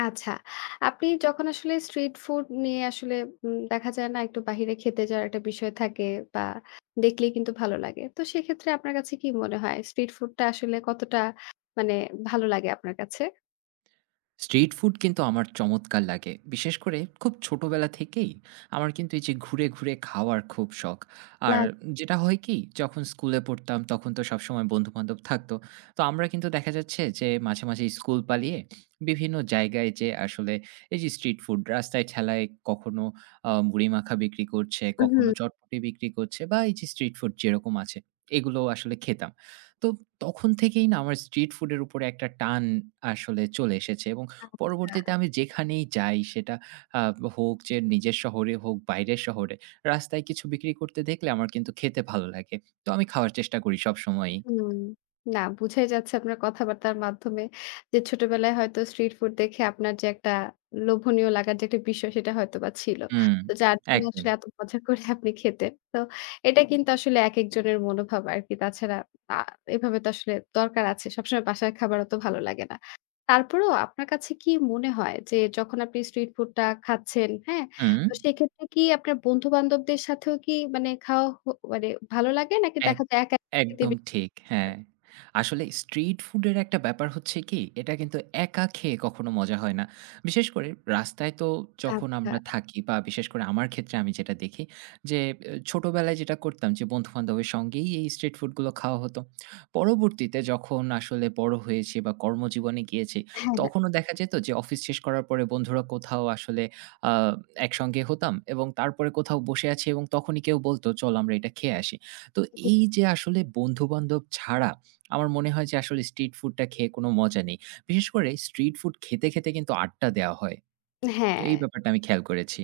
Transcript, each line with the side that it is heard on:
left: আচ্ছা। আপনি যখন আসলে স্ট্রিট ফুড নিয়ে আসলে দেখা যায় না, একটু বাহিরে খেতে যাওয়ার একটা বিষয় থাকে বা দেখলেই কিন্তু ভালো লাগে। তো সেক্ষেত্রে আপনার কাছে কি মনে হয় স্ট্রিট ফুডটা আসলে কতটা মানে ভালো লাগে আপনার কাছে?
right: স্ট্রিট ফুড কিন্তু আমার চমৎকার লাগে। বিশেষ করে খুব ছোটবেলা থেকেই আমার কিন্তু এই যে ঘুরে, ঘুরে খাওয়ার খুব শখ। আর
left: না,
right: যেটা হয় কি, যখন স্কুলে পড়তাম তখন তো সবসময় বন্ধু-বান্ধব থাকতো। তো আমরা কিন্তু দেখা যাচ্ছে যে মাঝে, মাঝে স্কুল পালিয়ে বিভিন্ন জায়গায় যেয়ে আসলে এই যে স্ট্রিট ফুড রাস্তায় ঠেলায় কখনো মুড়ি মাখা বিক্রি করছে, কখনো
left: হুম।
right: চটপটি বিক্রি করছে বা এই যে স্ট্রিট ফুড যেরকম আছে, এগুলো আসলে খেতাম। তো তখন থেকেই না আমার স্ট্রিট ফুডের উপরে একটা টান আসলে চলে এসেছে এবং পরবর্তীতে আমি যেখানেই যাই সেটা আ হোক যে নিজের শহরে হোক, বাইরের শহরে, রাস্তায় কিছু বিক্রি করতে দেখলে আমার কিন্তু খেতে ভালো লাগে। তো আমি খাওয়ার চেষ্টা করি সবসময়ই।
left: হুম। না, বুঝাই যাচ্ছে আপনার কথাবার্তার মাধ্যমে যে ছোটবেলায় হয়তো স্ট্রিট ফুড দেখে আপনার যে একটা লোভনীয় লাগার যে একটা বিষয় সেটা হয়তোবা ছিল।
right: হুম,
left: তো যার জন্য
right: একদম।
left: আসলে এত মজা করে আপনি খেতেন। তো এটা কিন্তু আসলে একেকজনের মনোভাব আরকি। তাছাড়া আ এভাবে তো আসলে দরকার আছে। সবসময় বাসার খাবার অত ভালো লাগে না। তারপরেও আপনার কাছে কি মনে হয় যে যখন আপনি স্ট্রিট ফুডটা খাচ্ছেন, হ্যাঁ?
right: হুম,
left: তো সেক্ষেত্রে কি আপনার বন্ধু-বান্ধবদের সাথেও কি মানে খাওয়া মানে ভালো লাগে, নাকি
right: এক
left: দেখা যায় একা খেতে
right: একদম ঠিক, হ্যাঁ। আসলে স্ট্রিট ফুডের একটা ব্যাপার হচ্ছে কি, এটা কিন্তু একা খেয়ে কখনো মজা হয় না। বিশেষ করে রাস্তায় তো, যখন
left: আচ্ছা।
right: আমরা থাকি বা বিশেষ করে আমার ক্ষেত্রে আমি যেটা দেখি যে, ছোটবেলায় যেটা করতাম যে, বন্ধু-বান্ধবের সঙ্গেই এই স্ট্রিট ফুডগুলো খাওয়া হতো। পরবর্তীতে যখন আসলে বড় হয়েছি বা কর্মজীবনে গিয়েছি,
left: হ্যাঁ, হ্যাঁ।
right: তখনও দেখা যেত যে অফিস শেষ করার পরে বন্ধুরা কোথাও আসলে আ একসঙ্গে হতাম এবং তারপরে কোথাও বসে আছি এবং তখনই কেউ বলত, "চল আমরা এটা খেয়ে আসি।" তো এই যে আসলে বন্ধু-বান্ধব ছাড়া আমার মনে হয় যে আসলে স্ট্রিট ফুডটা খেয়ে কোনো মজা নেই। বিশেষ করে স্ট্রিট ফুড খেতে, খেতে কিন্তু আড্ডা দেওয়া হয়। তো
left: হ্যাঁ।
right: এই ব্যাপারটা আমি খেয়াল করেছি।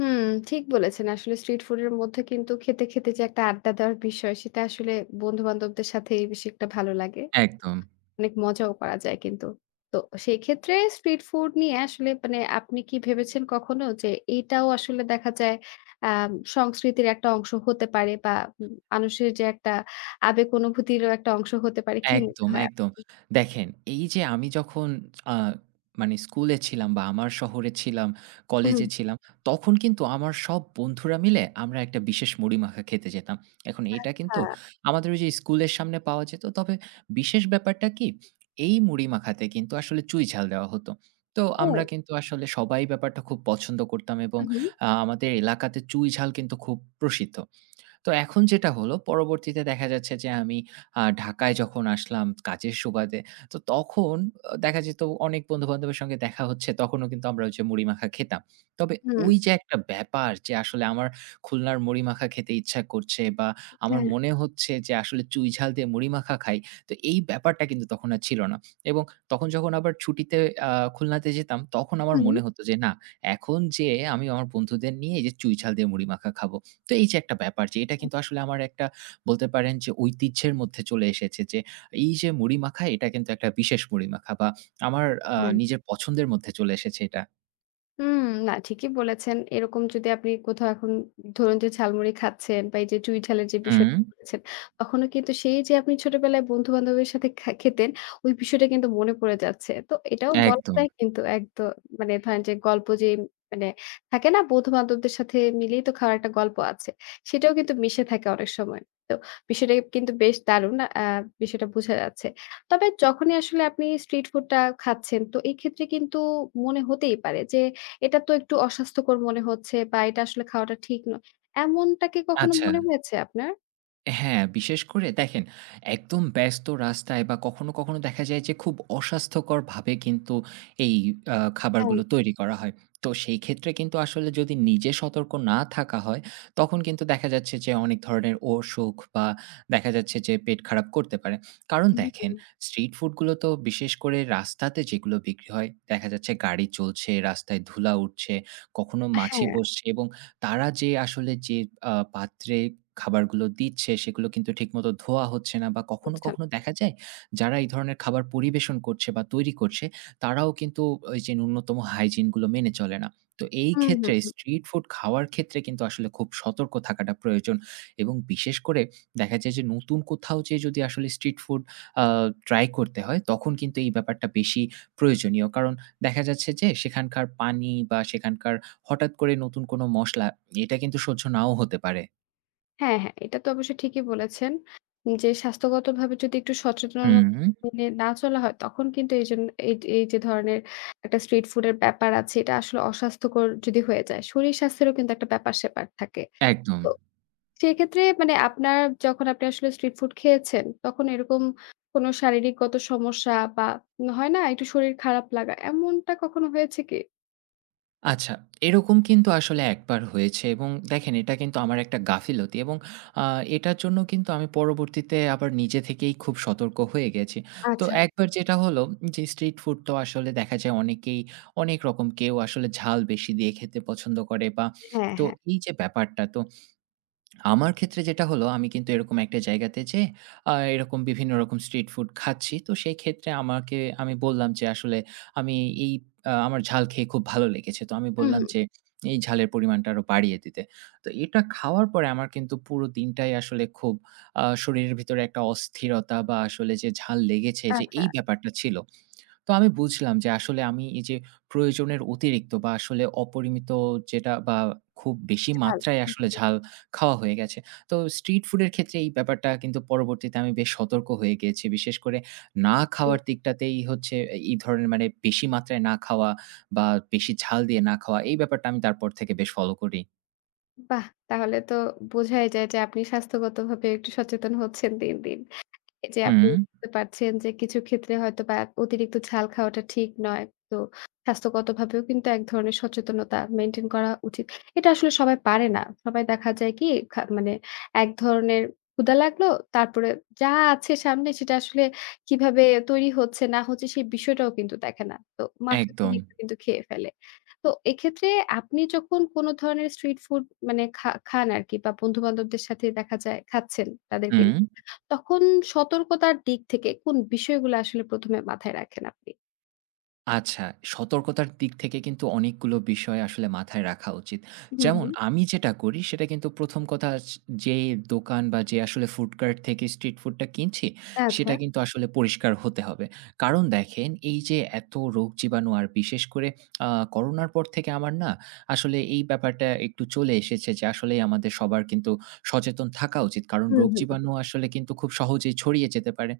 left: হুম, ঠিক বলেছেন। আসলে স্ট্রিট ফুডের মধ্যে কিন্তু খেতে, খেতে যে একটা আড্ডা দেওয়ার বিষয় সেটা আসলে বন্ধু-বান্ধবদের সাথেই বেশি একটা ভালো লাগে।
right: একদম।
left: অনেক মজাও করা যায় কিন্তু। তো সেই ক্ষেত্রে স্ট্রিট ফুড নিয়ে আসলে মানে আপনি কি ভেবেছেন কখনো যে এটাও আসলে দেখা যায় আ সংস্কৃতির একটা অংশ হতে পারে বা মানুষের যে একটা আবেগ অনুভূতিরও একটা অংশ হতে পারে, কি মনে
right: একদম,
left: হয়?
right: একদম। দেখেন, এই যে আমি যখন আ মানে স্কুলে ছিলাম বা আমার শহরে ছিলাম,
left: হুম,
right: কলেজে ছিলাম, তখন কিন্তু আমার সব বন্ধুরা মিলে আমরা একটা বিশেষ মুড়ি-মাখা খেতে যেতাম। এখন এটা
left: আচ্ছা।
right: কিন্তু আমাদের ওই যে স্কুলের সামনে পাওয়া যেত। তবে বিশেষ ব্যাপারটা কি? এই মুড়ি-মাখাতে কিন্তু আসলে চুই-ঝাল দেওয়া হতো। তো আমরা
left: ও!
right: কিন্তু আসলে সবাই ব্যাপারটা খুব পছন্দ করতাম এবং
left: হু, হু।
right: আমাদের এলাকাতে চুই-ঝাল কিন্তু খুব প্রসিদ্ধ। তো এখন যেটা হলো, পরবর্তীতে দেখা যাচ্ছে যে আমি ঢাকায় যখন আসলাম কাজের সুবাদে, তো তখন দেখা যেত অনেক বন্ধু-বান্ধবের সঙ্গে দেখা হচ্ছে, তখনও কিন্তু আমরা ওই যে মুড়ি মাখা খেতাম। তবে
left: হুম।
right: ওই যে একটা ব্যাপার যে আসলে আমার খুলনার মুড়ি মাখা খেতে ইচ্ছা করছে বা আমার
left: হ্যাঁ।
right: মনে হচ্ছে যে আসলে চুই ঝাল দিয়ে মুড়ি মাখা খাই, তো এই ব্যাপারটা কিন্তু তখন আর ছিল না। এবং তখন যখন আবার ছুটিতে আ খুলনাতে যেতাম, তখন আমার
left: হু, হু।
right: মনে হতো যে না, এখন যেয়ে আমি আমার বন্ধুদের নিয়ে এই যে চুই ঝাল দিয়ে মুড়ি মাখা খাবো। তো এই যে একটা ব্যাপার যে এটা কিন্তু আসলে আমার একটা, বলতে পারেন যে ঐতিহ্যের মধ্যে চলে এসেছে যে এই যে মুড়ি মাখা, এটা কিন্তু একটা বিশেষ মুড়ি মাখা বা আমার
left: হ্যাঁ।
right: নিজের পছন্দের মধ্যে চলে এসেছে এটা।
left: হুম, না ঠিকই বলেছেন। এরকম যদি আপনি কোথাও এখন ধরুন যে ঝালমুড়ি খাচ্ছেন বা এই যে চুই ঝালের যে
right: হুম,
left: বিষয়টা বলেছেন, তখনও কিন্তু সেই যে আপনি ছোটবেলায় বন্ধু-বান্ধবের সাথে খেতেন, ওই বিষয়টা কিন্তু মনে পড়ে যাচ্ছে। তো এটাও বলা
right: একদম।
left: যায় কিন্তু একদম, মানে ধরেন যে গল্প যে মানে থাকে না, বন্ধু-বান্ধবদের সাথে মিলেই তো খাওয়ার একটা গল্প আছে। সেটাও কিন্তু মিশে থাকে অনেক সময়। তো বিষয়টা কিন্তু বেশ দারুণ, বিষয়টা বোঝা যাচ্ছে। তবে যখনই আসলে আপনি স্ট্রিট ফুডটা খাচ্ছেন, তো এই ক্ষেত্রে কিন্তু মনে হতেই পারে যে এটা তো একটু অস্বাস্থ্যকর মনে হচ্ছে বা এটা আসলে খাওয়াটা ঠিক নয়। এমনটা কি কখনো
right: আচ্ছা।
left: মনে হয়েছে আপনার?
right: হ্যাঁ, বিশেষ করে দেখেন, একদম ব্যস্ত রাস্তায় বা কখনো, কখনো দেখা যায় যে খুব অস্বাস্থ্যকরভাবে কিন্তু এই
left: হ্যাঁ,
right: খাবারগুলো তৈরি করা হয়। তো সেই ক্ষেত্রে কিন্তু আসলে যদি নিজে সতর্ক না থাকা হয়, তখন কিন্তু দেখা যাচ্ছে যে অনেক ধরনের অসুখ বা দেখা যাচ্ছে যে পেট খারাপ করতে পারে। কারণ
left: হুম,
right: দেখেন,
left: হুম।
right: স্ট্রিট ফুডগুলো তো বিশেষ করে রাস্তাতে যেগুলো বিক্রি হয়, দেখা যাচ্ছে গাড়ি চলছে, রাস্তায় ধুলা উঠছে, কখনো মাছি
left: হ্যাঁ,
right: বসছে এবং তারা যে আসলে যে পাত্রে খাবারগুলো দিচ্ছে সেগুলো কিন্তু ঠিকমতো ধোয়া হচ্ছে না বা কখনো,
left: বুঝছেন।
right: কখনো দেখা যায় যারা এই ধরনের খাবার পরিবেশন করছে বা তৈরি করছে তারাও কিন্তু ওই যে ন্যূনতম হাইজিন গুলো মেনে চলে না। তো এই
left: হুম,
right: ক্ষেত্রে
left: হুম, হুম।
right: স্ট্রিট ফুড খাওয়ার ক্ষেত্রে কিন্তু আসলে খুব সতর্ক থাকাটা প্রয়োজন এবং বিশেষ করে দেখা যায় যে নতুন কোথাও যেয়ে যদি আসলে স্ট্রিট ফুড আ ট্রাই করতে হয় তখন কিন্তু এই ব্যাপারটা বেশি প্রয়োজনীয়। কারণ দেখা যাচ্ছে যে সেখানকার পানি বা সেখানকার হঠাৎ করে নতুন কোনো মসলা, এটা কিন্তু সহ্য নাও হতে পারে।
left: হ্যাঁ, হ্যাঁ, এটা তো অবশ্যই ঠিকই বলেছেন। যে স্বাস্থ্যগতভাবে যদি একটু সচেতনতা
right: হুম।
left: মেনে না চলা হয়, তখন কিন্তু এইজন্য এই এই যে ধরনের একটা স্ট্রিট ফুডের ব্যাপার আছে, এটা আসলে অস্বাস্থ্যকর যদি হয়ে যায়, শরীর স্বাস্থ্যেরও কিন্তু একটা ব্যাপার-স্যাপার থাকে।
right: একদম।
left: তো সেক্ষেত্রে মানে আপনার, যখন আপনি আসলে স্ট্রিট ফুড খেয়েছেন, তখন এরকম কোনো শারীরিকগত সমস্যা বা হয় না একটু শরীর খারাপ লাগা, এমনটা কখনো হয়েছে কি?
right: আচ্ছা, এরকম কিন্তু আসলে একবার হয়েছে এবং দেখেন এটা কিন্তু আমার একটা গাফিলতি এবং আ এটার জন্য কিন্তু আমি পরবর্তীতে আবার নিজে থেকেই খুব সতর্ক হয়ে গেছি। তো
left: আচ্ছা,
right: একবার যেটা হলো, যে স্ট্রিট ফুড তো আসলে দেখা যায় অনেকেই অনেক রকম, কেউ আসলে ঝাল বেশি দিয়ে খেতে পছন্দ করে বা,
left: হ্যাঁ,
right: তো
left: হ্যাঁ।
right: এই যে ব্যাপারটা তো আমার ক্ষেত্রে যেটা হলো, আমি কিন্তু এরকম একটা জায়গাতে যেয়ে এরকম বিভিন্ন রকম স্ট্রিট ফুড খাচ্ছি। তো সেই ক্ষেত্রে আমাকে, আমি বললাম যে, "আসলে আমি এই আ আমার ঝাল খেয়ে খুব ভালো লেগেছে।" তো আমি
left: হুম,
right: বললাম
left: হুম।
right: যে, "এই ঝালের পরিমাণটা আরো বাড়িয়ে দিতে।" তো এটা খাওয়ার পরে আমার কিন্তু পুরো দিনটাই আসলে খুব শরীরের ভিতরে একটা অস্থিরতা বা আসলে যে ঝাল লেগেছে যে
left: আচ্ছা,
right: এই ব্যাপারটা ছিল। তো আমি বুঝলাম যে আসলে আমি এই যে প্রয়োজনের অতিরিক্ত বা আসলে অপরিমিত, যেটা বা খুব বেশি
left: ঝাল।
right: মাত্রায়
left: হুম,
right: আসলে
left: হুম,
right: ঝাল খাওয়া হয়ে গেছে। তো স্ট্রিট ফুডের ক্ষেত্রে এই ব্যাপারটা কিন্তু পরবর্তীতে আমি বেশ সতর্ক হয়ে গিয়েছি। বিশেষ করে না
left: হুম।
right: খাওয়ার দিকটাতেই হচ্ছে, এই ধরনের মানে বেশি মাত্রায় না খাওয়া বা বেশি ঝাল দিয়ে না খাওয়া, এই ব্যাপারটা আমি তারপর থেকে বেশ ফলো করি।
left: বাহ! তাহলে তো বোঝাই যায় যে আপনি স্বাস্থ্যগতভাবে একটু সচেতন হচ্ছেন দিন, দিন। এই যে আপনি
right: হুম,
left: বুঝতে পারছেন যে কিছু ক্ষেত্রে হয়তোবা অতিরিক্ত ঝাল খাওয়াটা ঠিক নয়। তো স্বাস্থ্যগতভাবেও কিন্তু এক ধরনের সচেতনতা মেইনটেইন করা উচিত। এটা আসলে সবাই পারে না। সবাই দেখা যায় কি মানে এক ধরনের ক্ষুধা লাগলো, তারপরে যা আছে সামনে সেটা আসলে কিভাবে তৈরি হচ্ছে না হচ্ছে সেই বিষয়টাও কিন্তু দেখে না। তো
right: একদম।
left: মাত্রাতিরিক্ত কিন্তু খেয়ে ফেলে। তো এক্ষেত্রে আপনি যখন কোনো ধরনের স্ট্রিট ফুড মানে খান আরকি বা বন্ধু-বান্ধবদের সাথে দেখা যায় খাচ্ছেন তাদেরকে,
right: হুম।
left: তখন সতর্কতার দিক থেকে কোন বিষয়গুলো আসলে ১ম এ মাথায় রাখেন আপনি?
right: আচ্ছা, সতর্কতার দিক থেকে কিন্তু অনেকগুলো বিষয় আসলে মাথায় রাখা উচিত।
left: হুম,
right: যেমন
left: হুম।
right: আমি যেটা করি সেটা কিন্তু প্রথম কথা, যে দোকান বা যে আসলে ফুড কার্ট থেকে স্ট্রিট ফুডটা কিনছি,
left: আচ্ছা।
right: সেটা কিন্তু আসলে পরিষ্কার হতে হবে। কারণ দেখেন, এই যে এত রোগ জীবাণু আর বিশেষ করে আ করোনার পর থেকে আমার না আসলে এই ব্যাপারটা একটু চলে এসেছে যে আসলেই আমাদের সবার কিন্তু সচেতন থাকা উচিত। কারণ
left: হুম,
right: রোগ
left: হুম।
right: জীবাণু আসলে কিন্তু খুব সহজেই ছড়িয়ে যেতে পারে।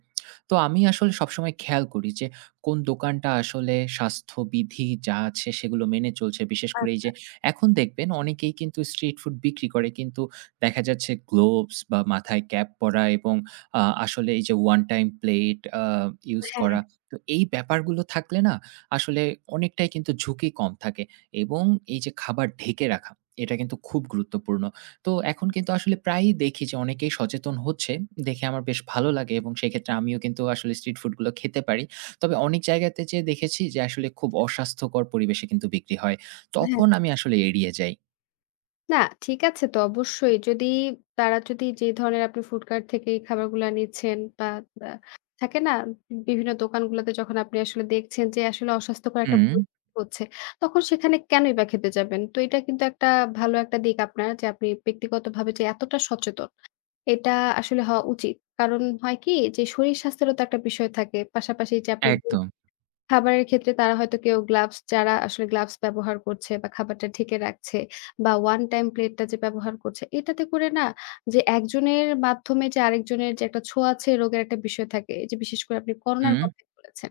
right: তো আমি আসলে সবসময় খেয়াল করি যে কোন দোকানটা আসলে স্বাস্থ্যবিধি যা আছে সেগুলো মেনে চলছে। বিশেষ করে এই
left: আচ্ছা।
right: যে এখন দেখবেন অনেকেই কিন্তু স্ট্রিট ফুড বিক্রি করে। কিন্তু দেখা যাচ্ছে গ্লোভস বা মাথায় ক্যাপ পরা এবং আসলে এই যে ওয়ান টাইম প্লেট ইউজ করা। তো এই ব্যাপারগুলো থাকলে না, আসলে অনেকটাই কিন্তু ঝুঁকি কম থাকে এবং এই যে খাবার ঢেকে রাখা, এটা কিন্তু খুব গুরুত্বপূর্ণ। তো এখন কিন্তু আসলে প্রায়ই দেখি যে অনেকেই সচেতন হচ্ছে। দেখে আমার বেশ ভালো লাগে এবং সেক্ষেত্রে আমিও কিন্তু আসলে স্ট্রিট ফুডগুলো খেতে পারি। তবে অনেক জায়গাতে যেয়ে দেখেছি যে আসলে খুব অস্বাস্থ্যকর পরিবেশে কিন্তু বিক্রি হয়।
left: হ্যাঁ।
right: তখন আমি আসলে এড়িয়ে যাই।
left: না, ঠিক আছে তো অবশ্যই। যদি তারা যদি যে ধরনের আপনি ফুড কার্ট থেকে এই খাবারগুলা নিচ্ছেন বা আ থাকে না, বিভিন্ন দোকানগুলোতে যখন আপনি আসলে দেখছেন যে আসলে অস্বাস্থ্যকর একটা
right: হুম,
left: পরিস্থিতি হচ্ছে, তখন সেখানে কেনই বা খেতে যাবেন? তো এটা কিন্তু একটা ভালো একটা দিক আপনার, যে আপনি ব্যক্তিগতভাবে যে এতটা সচেতন। এটা আসলে হওয়া উচিত। কারণ হয় কি, যে শরীর স্বাস্থ্যেরও তো একটা বিষয় থাকে। পাশাপাশি যে আপনি বল
right: একদম।
left: খাবারের ক্ষেত্রে তারা হয়তো কেউ গ্লাভস, যারা আসলে গ্লাভস ব্যবহার করছে বা খাবারটা ঢেকে রাখছে বা ওয়ান টাইম প্লেটটা যে ব্যবহার করছে, এটাতে করে না যে একজনের মাধ্যমে যে আরেকজনের যে একটা ছোঁয়াচে রোগের একটা বিষয় থাকে, এই যে বিশেষ করে আপনি করোনার
right: হুম।
left: কথাই বলেছেন।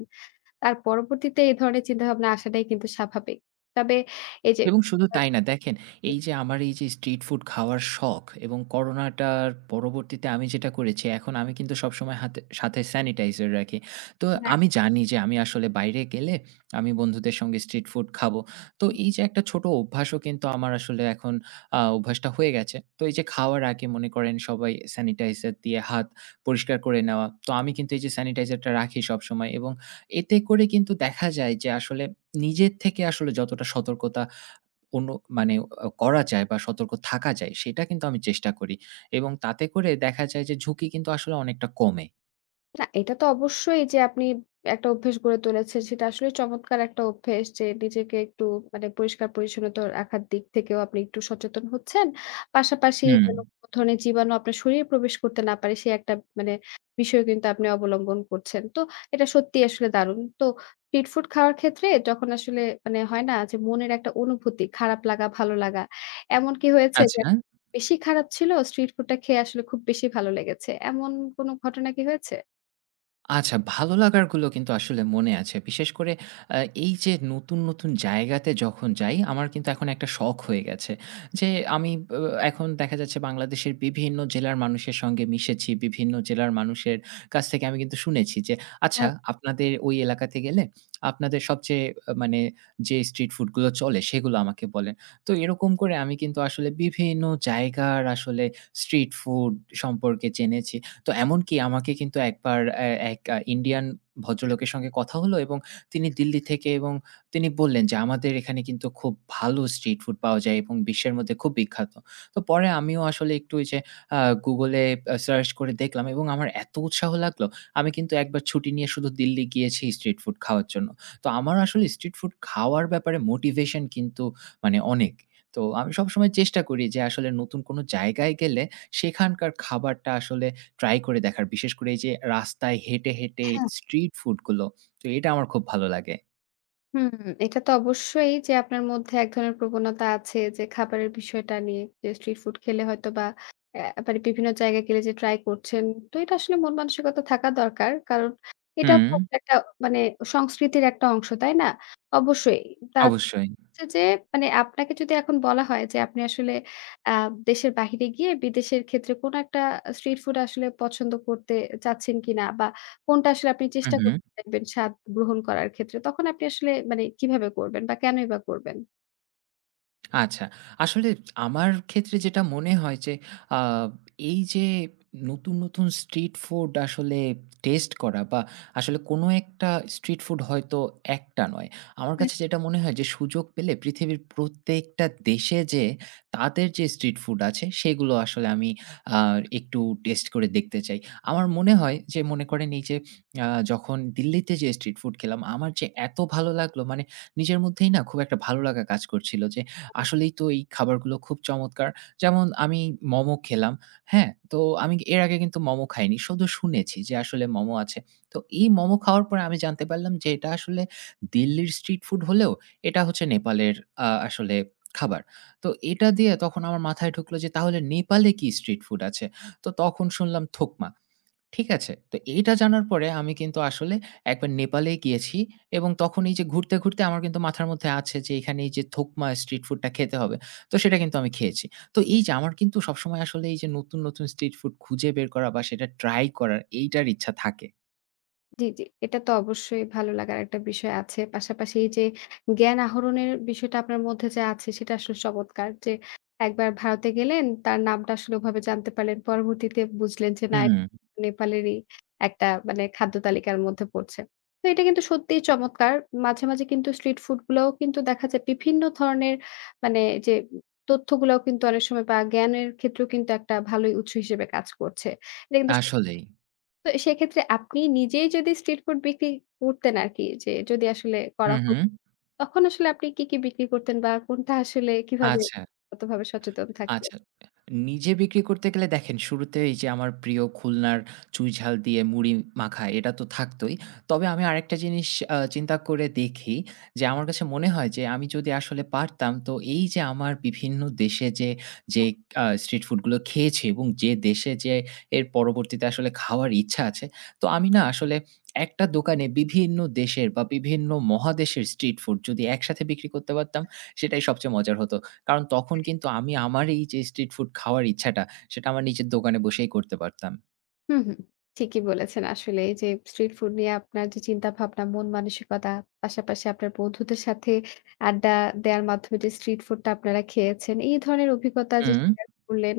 left: তার পরবর্তীতে এই ধরনের চিন্তাভাবনা আসাটাই কিন্তু স্বাভাবিক। তবে এই যে
right: এবং শুধু তাই না, দেখেন, এই যে আমার এই যে স্ট্রিট ফুড খাওয়ার শখ এবং করোনাটার পরবর্তীতে আমি যেটা করেছি, এখন আমি কিন্তু সবসময় হাতে সাথে স্যানিটাইজার রাখি। তো আমি জানি যে আমি আসলে বাইরে গেলে আমি বন্ধুদের সঙ্গে স্ট্রিট ফুড খাবো। তো এই যে
left: হ্যাঁ,
right: একটা ছোট অভ্যাসও কিন্তু আমার আসলে এখন অভ্যাসটা হয়ে গেছে। তো এই যে খাওয়ার আগে মনে করেন সবাই স্যানিটাইজার দিয়ে হাত পরিষ্কার করে নেওয়া। তো আমি কিন্তু এই যে স্যানিটাইজারটা রাখি সবসময় এবং এতে করে কিন্তু দেখা যায় যে আসলে নিজের থেকে আসলে যতটা সতর্কতা, কোনো মানে করা যায় বা সতর্ক থাকা যায়, সেটা কিন্তু আমি চেষ্টা করি এবং তাতে করে দেখা যায় যে ঝুঁকি কিন্তু আসলে অনেকটা কমে।
left: না, এটা তো অবশ্যই যে আপনি একটা অভ্যেস গড়ে তুলেছেন, সেটা আসলে চমৎকার একটা অভ্যেস, যে নিজেকে একটু মানে পরিষ্কার-পরিচ্ছন্নতা রাখার দিক থেকেও আপনি একটু সচেতন হচ্ছেন। পাশাপাশি
right: হুম,
left: যেন কোন ধরনের জীবাণু আপনার শরীরে প্রবেশ করতে না পারে, সে একটা মানে বিষয় কিন্তু আপনি অবলম্বন করছেন। তো এটা সত্যিই আসলে দারুণ। তো স্ট্রিট ফুড খাওয়ার ক্ষেত্রে যখন আসলে মানে হয় না যে মনের একটা অনুভূতি, খারাপ লাগা, ভালো লাগা, এমন কি হয়েছে যে
right: আচ্ছা।
left: বেশি খারাপ ছিল স্ট্রিট ফুডটা খেয়ে, আসলে খুব বেশি ভালো লেগেছে, এমন কোন ঘটনা কি হয়েছে?
right: আচ্ছা, ভালো লাগারগুলো কিন্তু আসলে মনে আছে। বিশেষ করে আ এই যে নতুন, নতুন জায়গাতে যখন যাই, আমার কিন্তু এখন একটা শখ হয়ে গেছে। যে আমি, অ এখন দেখা যাচ্ছে বাংলাদেশের বিভিন্ন জেলার মানুষের সঙ্গে মিশেছি। বিভিন্ন জেলার মানুষের কাছ থেকে আমি কিন্তু শুনেছি যে, "আচ্ছা, আপনাদের ওই এলাকাতে গেলে আপনাদের সবচেয়ে মানে যে স্ট্রিট ফুডগুলো চলে, সেগুলো আমাকে বলেন।" তো এরকম করে আমি কিন্তু আসলে বিভিন্ন জায়গার আসলে স্ট্রিট ফুড সম্পর্কে জেনেছি। তো এমনকি আমাকে কিন্তু একবার এক ইন্ডিয়ান ভদ্রলোকের সঙ্গে কথা হলো এবং তিনি দিল্লি থেকে, এবং তিনি বললেন যে, "আমাদের এখানে কিন্তু খুব ভালো স্ট্রিট ফুড পাওয়া যায় এবং বিশ্বের মধ্যে খুব বিখ্যাত।" তো পরে আমিও আসলে একটু ওই যে আ Google এ সার্চ করে দেখলাম এবং আমার এত উৎসাহ লাগলো, আমি কিন্তু একবার ছুটি নিয়ে শুধু দিল্লি গিয়েছি স্ট্রিট ফুড খাওয়ার জন্য। তো আমার আসলে স্ট্রিট ফুড খাওয়ার ব্যাপারে মোটিভেশন কিন্তু মানে অনেক। তো আমি সবসময় চেষ্টা করি যে আসলে নতুন কোনো জায়গায় গেলে সেখানকার খাবারটা আসলে ট্রাই করে দেখার। বিশেষ করে এই যে রাস্তায় হেঁটে, হেঁটে
left: আচ্ছা।
right: স্ট্রিট ফুড গুলো, তো এটা আমার খুব ভালো লাগে।
left: হুম, এটা তো অবশ্যই যে আপনার মধ্যে এক ধরনের প্রবণতা আছে যে খাবারের বিষয়টা নিয়ে, যে স্ট্রিট ফুড খেলে হয়তো বা অ্যা মানে বিভিন্ন জায়গায় গেলে যে ট্রাই করছেন। তো এটা আসলে মন মানসিকতা থাকা দরকার। কারণ এটা
right: হুম,
left: তো আপনার একটা মানে সংস্কৃতির একটা অংশ, তাই না? অবশ্যই। তা
right: অবশ্যই।
left: হচ্ছে যে মানে আপনাকে যদি এখন বলা হয় যে আপনি আসলে আ দেশের বাহিরে গিয়ে বিদেশের ক্ষেত্রে কোন একটা স্ট্রিট ফুড আসলে পছন্দ করতে চাচ্ছেন কিনা, বা কোনটা আসলে আপনি
right: হু,
left: চেষ্টা করছেন,
right: হু।
left: দেখবেন স্বাদ গ্রহণ করার ক্ষেত্রে তখন আপনি আসলে মানে কিভাবে করবেন বা কেনই বা করবেন?
right: আচ্ছা। আসলে আমার ক্ষেত্রে যেটা মনে হয় যে আ এই যে নতুন, নতুন স্ট্রিট ফুড আসলে টেস্ট করা বা আসলে কোনো একটা স্ট্রিট ফুড হয়তো একটা নয়। আমার কাছে যেটা মনে হয় যে সুযোগ পেলে পৃথিবীর প্রত্যেকটা দেশে যেয়ে তাদের যে স্ট্রিট ফুড আছে সেগুলো আসলে আমি আ একটু টেস্ট করে দেখতে চাই। আমার মনে হয় যে মনে করেন এই যে আ যখন দিল্লিতে যেয়ে স্ট্রিট ফুড খেলাম, আমার যে এত ভালো লাগলো, মানে নিজের মধ্যেই না খুব একটা ভালো লাগা কাজ করছিল যে আসলেই তো এই খাবারগুলো খুব চমৎকার। যেমন আমি মোমো খেলাম, হ্যাঁ? তো আমি এর আগে কিন্তু মোমো খাইনি। শুধু শুনেছি যে আসলে মোমো আছে। তো এই মোমো খাওয়ার পরে আমি জানতে পারলাম যে এটা আসলে দিল্লির স্ট্রিট ফুড হলেও এটা হচ্ছে নেপালের আসলে খাবার। তো এটা দিয়ে তখন আমার মাথায় ঢুকলো যে তাহলে নেপালে কি স্ট্রিট ফুড আছে? তো তখন শুনলাম থোকমা। ঠিক আছে। তো এইটা জানার পরে আমি কিন্তু আসলে একবার নেপালে গিয়েছি এবং তখন এই যে ঘুরতে, ঘুরতে আমার কিন্তু মাথার মধ্যে আছে যে এখানে এই যে থোকমা স্ট্রিট ফুডটা খেতে হবে। তো সেটা কিন্তু আমি খেয়েছি। তো এই যে আমার কিন্তু সবসময় আসলে এই যে নতুন, নতুন স্ট্রিট ফুড খুঁজে বের করা বা সেটা ট্রাই করার, এইটার ইচ্ছা থাকে।
left: জি, জি। এটা তো অবশ্যই ভালো লাগার একটা বিষয় আছে। পাশাপাশি এই যে জ্ঞান আহরণের বিষয়টা আপনার মধ্যে যে আছে, সেটা আসলে চমৎকার। যে একবার ভারতে গেলেন, তার নামটা আসলে ওভাবে জানতে পারলেন। পরবর্তীতে বুঝলেন যে না,
right: হুম,
left: এটা নেপালেরই একটা মানে খাদ্য তালিকার মধ্যে পড়ছে। তো এটা কিন্তু সত্যিই চমৎকার। মাঝে, মাঝে কিন্তু স্ট্রিট ফুড গুলাও কিন্তু দেখা যায় বিভিন্ন ধরনের, মানে যে তথ্যগুলাও কিন্তু অনেক সময় বা জ্ঞানের ক্ষেত্রেও কিন্তু একটা ভালোই উৎস হিসেবে কাজ করছে। এটা কিন্তু
right: আসলেই।
left: তো সেক্ষেত্রে আপনি নিজেই যদি স্ট্রিট ফুড বিক্রি করতেন আরকি, যে যদি আসলে
right: হু,
left: করা হতো,
right: হু।
left: তখন আসলে আপনি কি, কি বিক্রি করতেন বা কোনটা আসলে কিভাবে
right: আচ্ছা।
left: কতভাবে সচেতন থাকতেন?
right: আচ্ছা। নিজে বিক্রি করতে গেলে দেখেন, শুরুতে এই যে আমার প্রিয় খুলনার চুইঝাল দিয়ে মুড়ি মাখা, এটা তো থাকতই। তবে আমি আরেকটা জিনিস চিন্তা করে দেখি যে আমার কাছে মনে হয় যে আমি যদি আসলে পারতাম, তো এই যে আমার বিভিন্ন দেশে যে স্ট্রিট ফুডগুলো খেয়েছি এবং যে দেশে যে এর পরবর্তীতে আসলে খাওয়ার ইচ্ছা আছে, তো আমি না আসলে একটা দোকানে বিভিন্ন দেশের বা বিভিন্ন মহাদেশের স্ট্রিট ফুড যদি একসাথে বিক্রি করতে পারতাম, সেটাই সবচেয়ে মজার হতো। কারণ তখন কিন্তু আমি আমার এই যে স্ট্রিট ফুড খাওয়ার ইচ্ছাটা, সেটা আমার নিজের দোকানে বসেই করতে পারতাম।
left: হুম, হুম। ঠিকই বলেছেন। আসলে এই যে স্ট্রিট ফুড নিয়ে আপনার যে চিন্তা ভাবনা, মন মানসিকতা, পাশাপাশি আপনার বন্ধুদের সাথে আড্ডা দেওয়ার মাধ্যমে যে স্ট্রিট ফুডটা আপনারা খেয়েছেন, এই ধরনের অভিজ্ঞতা যে
right: হুম,
left: শেয়ার করলেন,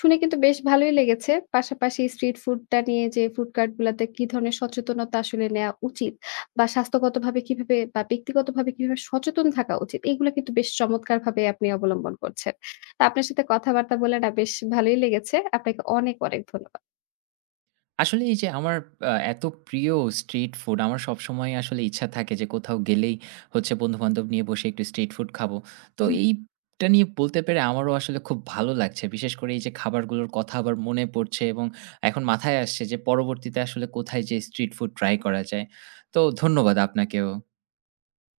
left: শুনে কিন্তু বেশ ভালোই লেগেছে। পাশাপাশি স্ট্রিট ফুডটা নিয়ে যে ফুড কার্ট গুলাতে কি ধরনের সচেতনতা আসলে নেয়া উচিত বা স্বাস্থ্যগতভাবে কিভাবে বা ব্যক্তিগতভাবে কিভাবে সচেতন থাকা উচিত, এগুলো কিন্তু বেশ চমৎকারভাবে আপনি অবলম্বন করছেন। তো আপনার সাথে কথাবার্তা বলে না বেশ ভালোই লেগেছে। আপনাকে অনেক, অনেক ধন্যবাদ।
right: আসলে এই যে আমার এত প্রিয় স্ট্রিট ফুড, আমার সবসময়ই আসলে ইচ্ছা থাকে যে কোথাও গেলেই হচ্ছে বন্ধু-বান্ধব নিয়ে বসে একটু স্ট্রিট ফুড খাবো। তো এইটা নিয়ে বলতে পেরে আমারও আসলে খুব ভালো লাগছে। বিশেষ করে এই যে খাবারগুলোর কথা আবার মনে পড়ছে এবং এখন মাথায় আসছে যে পরবর্তীতে আসলে কোথায় যেয়ে স্ট্রিট ফুড ট্রাই করা যায়। তো ধন্যবাদ আপনাকেও।